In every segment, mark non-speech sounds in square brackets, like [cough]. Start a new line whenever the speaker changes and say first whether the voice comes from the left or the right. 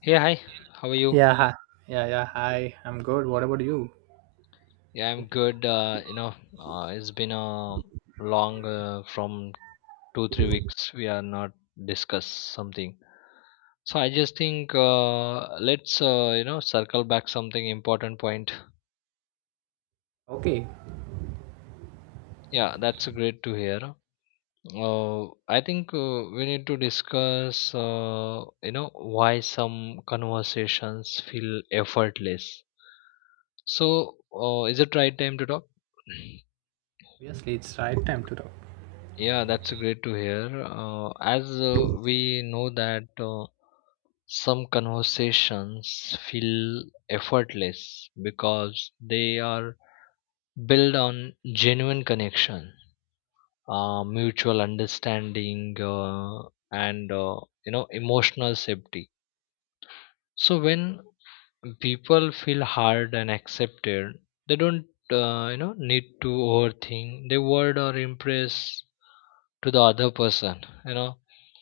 left: Hey, hi. How are you?
right: Yeah, hi. Yeah, yeah, hi. I'm good. What about you?
left: Yeah, I'm good. It's been a long, from 2-3 weeks. We are not discuss something. So I just think, let's circle back something important point.
right: Okay,
left: Yeah, that's great to hear. Uh, I think we need to discuss why some conversations feel effortless. So is it right time to talk? [clears throat]
right: obviously it's right time to talk.
left: Yeah, that's great to hear. As we know that, some conversations feel effortless because they are built on genuine connection, mutual understanding, and emotional safety. So when people feel hard and accepted, they don't need to overthink they word or impress to the other person,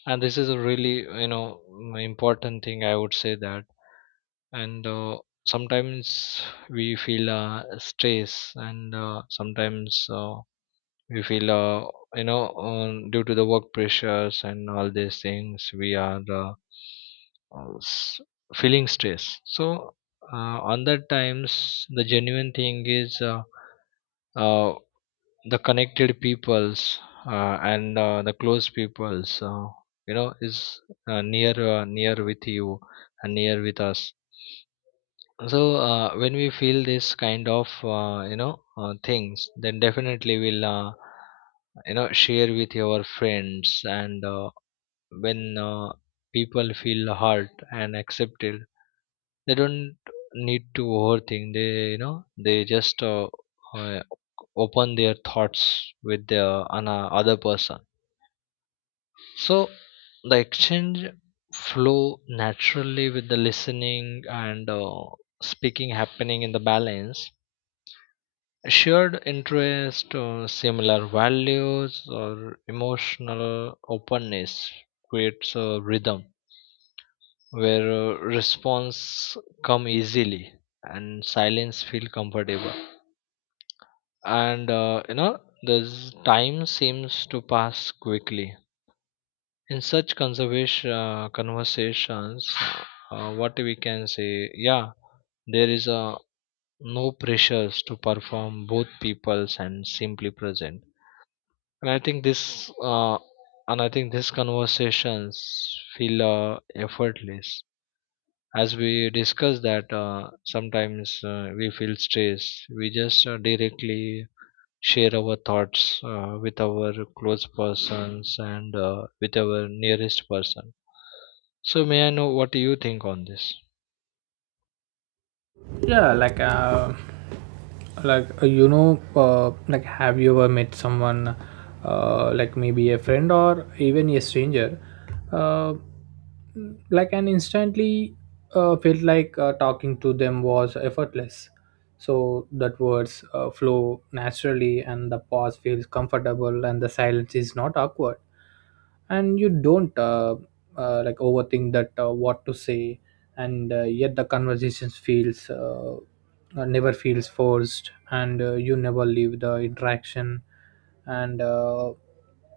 left: and this is a really important thing I would say that. And sometimes we feel stress, and sometimes we feel, due to the work pressures and all these things we are, uh, s- feeling stress. So on that times the genuine thing is, uh, the connected peoples, and the close peoples, is near with you, and near with us. So when we feel this kind of things, then definitely we'll share with your friends. And when people feel hurt and accepted, they don't need to overthink they, they just, uh, open their thoughts with the on a other person. So the exchange flow naturally with the listening and speaking happening in the balance. Shared interest or similar values or emotional openness creates a rhythm where response come easily and silence feel comfortable. And, this time seems to pass quickly in such conservation conversations, what we can say. Yeah, there is a no pressures to perform both peoples and simply present. And i think this uh, and I think these conversations feel, effortless. As we discuss that, sometimes we feel stress, we just directly share our thoughts with our close persons, and with our nearest person. So may I know what you think on this?
right: Yeah, like have you ever met someone, like maybe a friend or even a stranger, uh, like and instantly felt like talking to them was effortless, so that words flow naturally and the pause feels comfortable and the silence is not awkward, and you don't like overthink that what to say, and yet the conversations feels never feels forced, and you never leave the interaction and uh,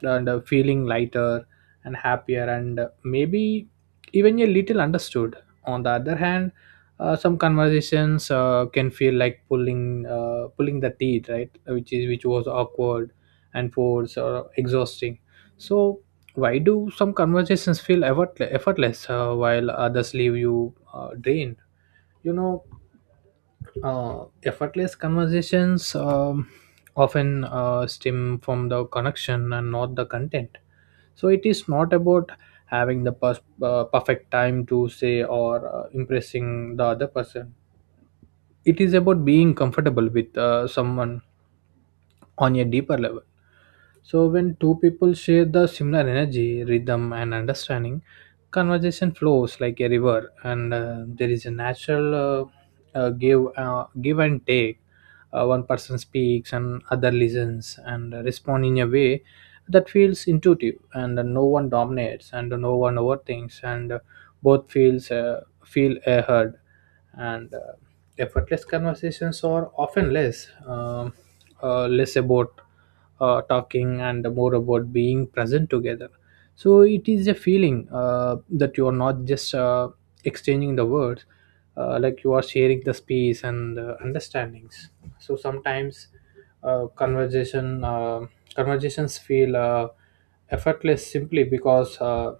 right: and feeling lighter and happier and maybe even a little understood. On the other hand, some conversations can feel like pulling the teeth, right, which was awkward and forced or exhausting. So why do some effortless while others leave you drained, you know? Effortless conversations often stem from the connection and not the content. So it is not about perfect time to say, or impressing the other person. It is about being comfortable with someone on a deeper level. So when two people share the similar energy, rhythm, and understanding, conversation flows like a river, and there is a natural, give and take. One person speaks, and other listens, and respond in a way that feels intuitive, and no one dominates, and no one overthinks, and both feels feel heard. And. Effortless conversations are often less about talking and more about being present together. So it is a feeling that you are not just exchanging the words, like you are sharing the space and understandings. So sometimes uh, conversation uh, conversations feel effortless simply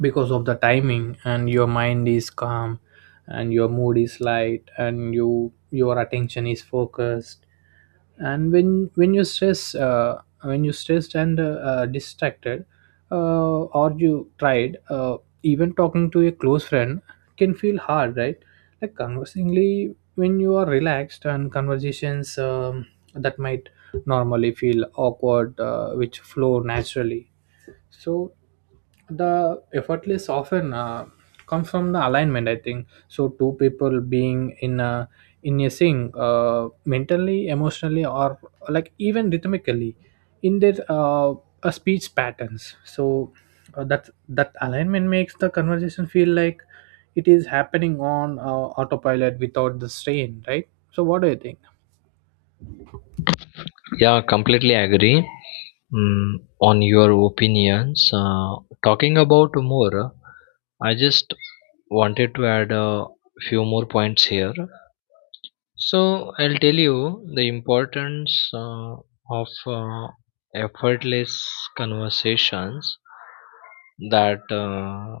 right: because of the timing, and your mind is calm and your mood is light and your attention is focused. And when you stress, when you stressed and distracted, or you tried, even talking to a close friend can feel hard, right? Like conversingly, when you are relaxed, and conversations that might normally feel awkward which flow naturally. So the effortless often comes from the alignment, I think, so two people being in a sync, mentally, emotionally, or like even rhythmically in their speech patterns. So that alignment makes the conversation feel like it is happening on autopilot without the strain, right? So what do you think?
left: Yeah, completely agree mm, on your opinions. Talking about more, I just wanted to add a few more points here. So I'll tell you the importance of effortless conversations, that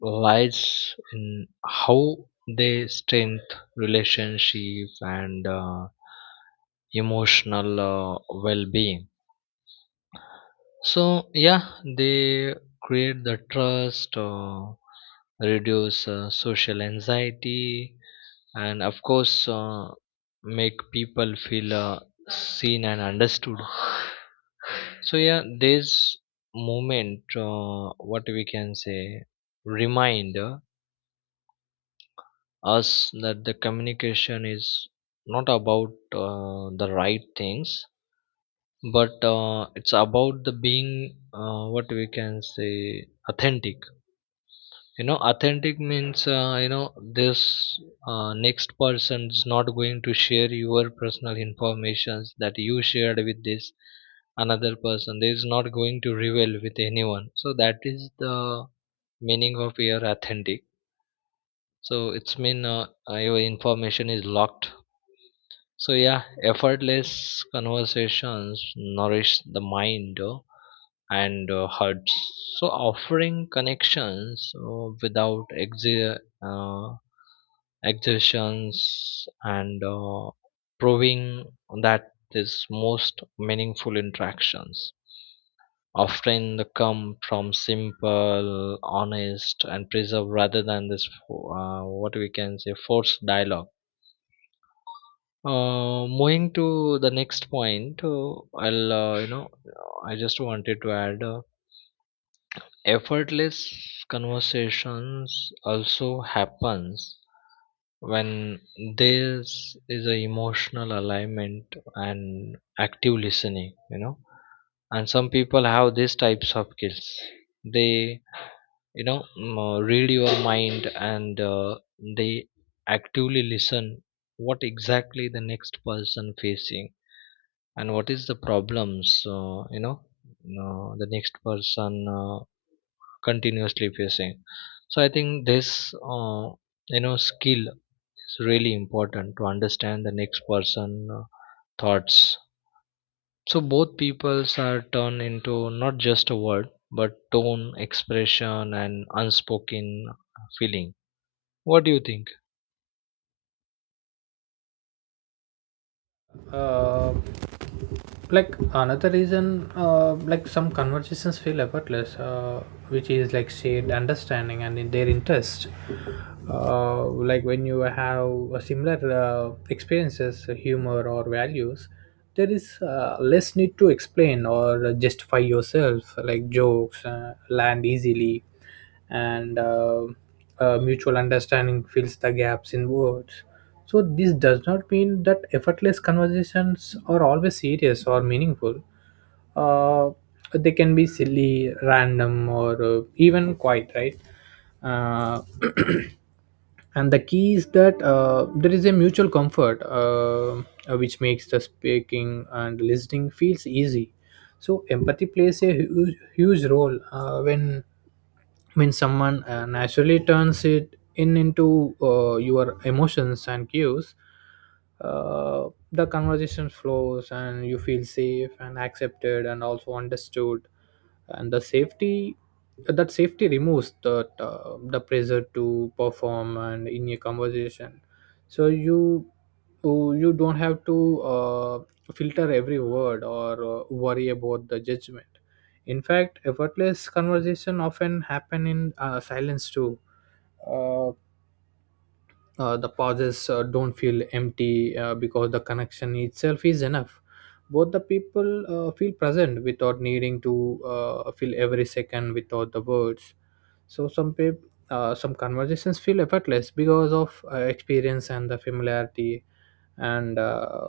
left: lies in how they strengthen relationship and emotional well-being. So yeah, they create the trust, reduce social anxiety, and of course, make people feel seen and understood. So yeah, this movement, what we can say, remind us that the communication is not about the right things, but it's about the being, what we can say, authentic, authentic means this, next person is not going to share your personal informations that you shared with this another person, they is not going to reveal with anyone. So that is the meaning of your authentic. So it's mean, your information is locked. So yeah, effortless conversations nourish the mind, and hurts. So offering connections without exertions and proving that, is most meaningful interactions often come from simple, honest, and preserve, rather than this what we can say forced dialogue. Moving to the next point, I'll you know I just wanted to add. Effortless conversations also happens when there is a emotional alignment and active listening, and some people have these types of skills. They read your mind, and they actively listen what exactly the next person facing, and what is the problems, the next person continuously facing. So I think this uh, skill is really important to understand the next person uh, thoughts. So both peoples are turned into not just a word, but tone expression and unspoken feeling. What do you think?
right: uh, like another reason, like some conversations feel effortless, which is like shared understanding and in their interest. Like when you have a similar experiences, humor or values, there is less need to explain or justify yourself. Like jokes land easily, and mutual understanding fills the gaps in words. So this does not mean that effortless conversations are always serious or meaningful. Uh, they can be silly, random, or even quiet, right? Uh, [clears throat] and the key is that there is a mutual comfort, which makes the speaking and listening feels easy. So empathy plays a huge role when someone naturally turns it in into your emotions and cues, the conversation flows and you feel safe and accepted and also understood. And the safety that safety removes the pressure to perform and in a conversation. So you don't have to filter every word or worry about the judgment. In fact, effortless conversation often happen in silence too. uh, the pauses don't feel empty because the connection itself is enough. Both the people feel present without needing to fill every second without the words. So some conversations feel effortless because of experience and the familiarity, and uh,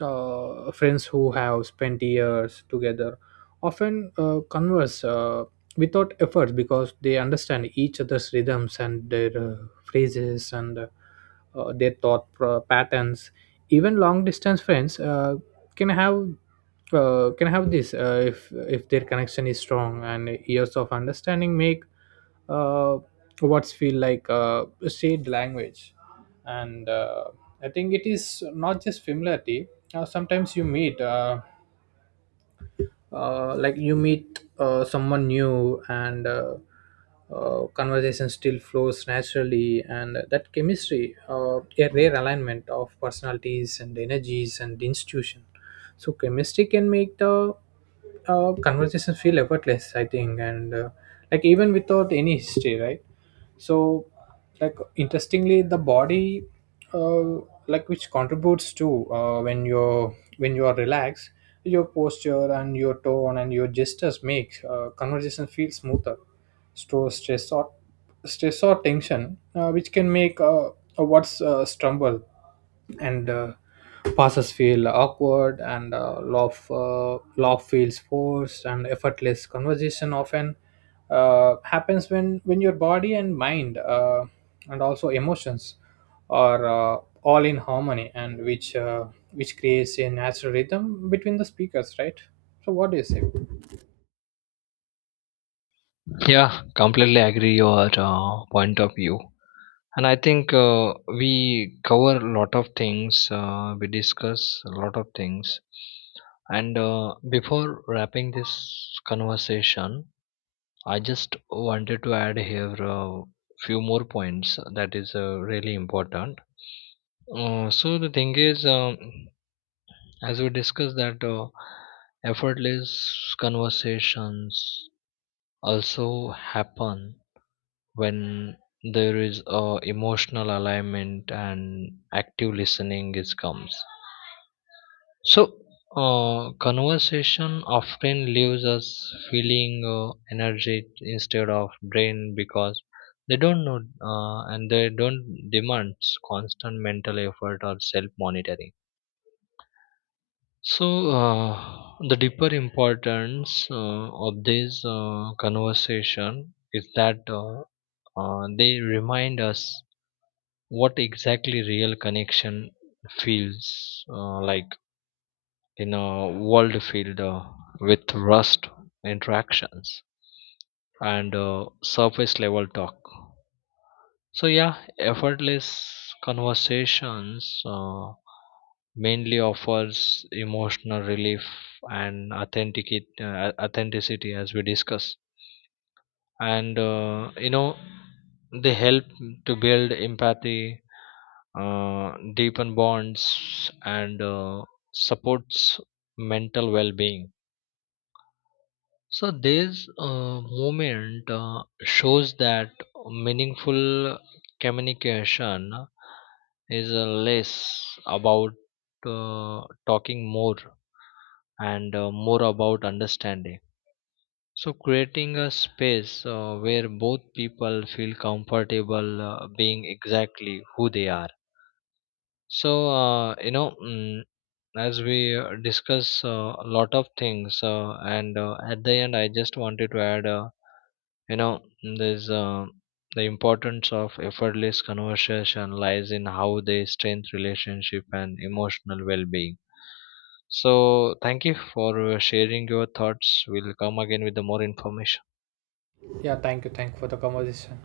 right: uh, friends who have spent years together often converse without effort because they understand each other's rhythms and their phrases and patterns. Even long distance friends can have can have this, if their connection is strong, and years of understanding make, uh, what's feel like a shared language. And I think it is not just familiarity. Sometimes you meet like you meet someone new, and conversation still flows naturally, and that chemistry, a rare alignment of personalities and energies and institution. So chemistry can make the conversation feel effortless, I think, and like even without any history, right? So like interestingly, the body, uh, like which contributes to, when you are relaxed, your posture and your tone and your gestures make conversation feel smoother. Store Stress or tension which can make a words stumble, and passes feel awkward, and love feels forced. And effortless conversation often happens when your body and mind and also emotions are all in harmony, and which creates a natural rhythm between the speakers, right? So what do you say?
left: Yeah, completely agree your point of view. And I think, we cover a lot of things, we discuss a lot of things. And before wrapping this conversation, I just wanted to add here a few more points that is really important. So the thing is, as we discussed that, effortless conversations also happen when there is a emotional alignment and active listening is comes. So conversation often leaves us feeling energy instead of drained, because they don't know, and they don't demand constant mental effort or self monitoring. So uh, the deeper importance of this conversation is that, they remind us what exactly real connection feels like, in a world filled with rust interactions, and surface level talk. So yeah, effortless conversations mainly offers emotional relief and authenticate authenticity, as we discuss. And they help to build empathy, deepen bonds, and supports mental well-being. So this movement shows that meaningful communication is less about talking more, and more about understanding. So creating a space where both people feel comfortable being exactly who they are. So, as we discuss a lot of things, and at the end, I just wanted to add, you know there's the importance of effortless conversation lies in how they strengthen relationship and emotional well-being. So thank you for sharing your thoughts. We'll come again with the more information.
right: Yeah, thank you, thank you for the conversation.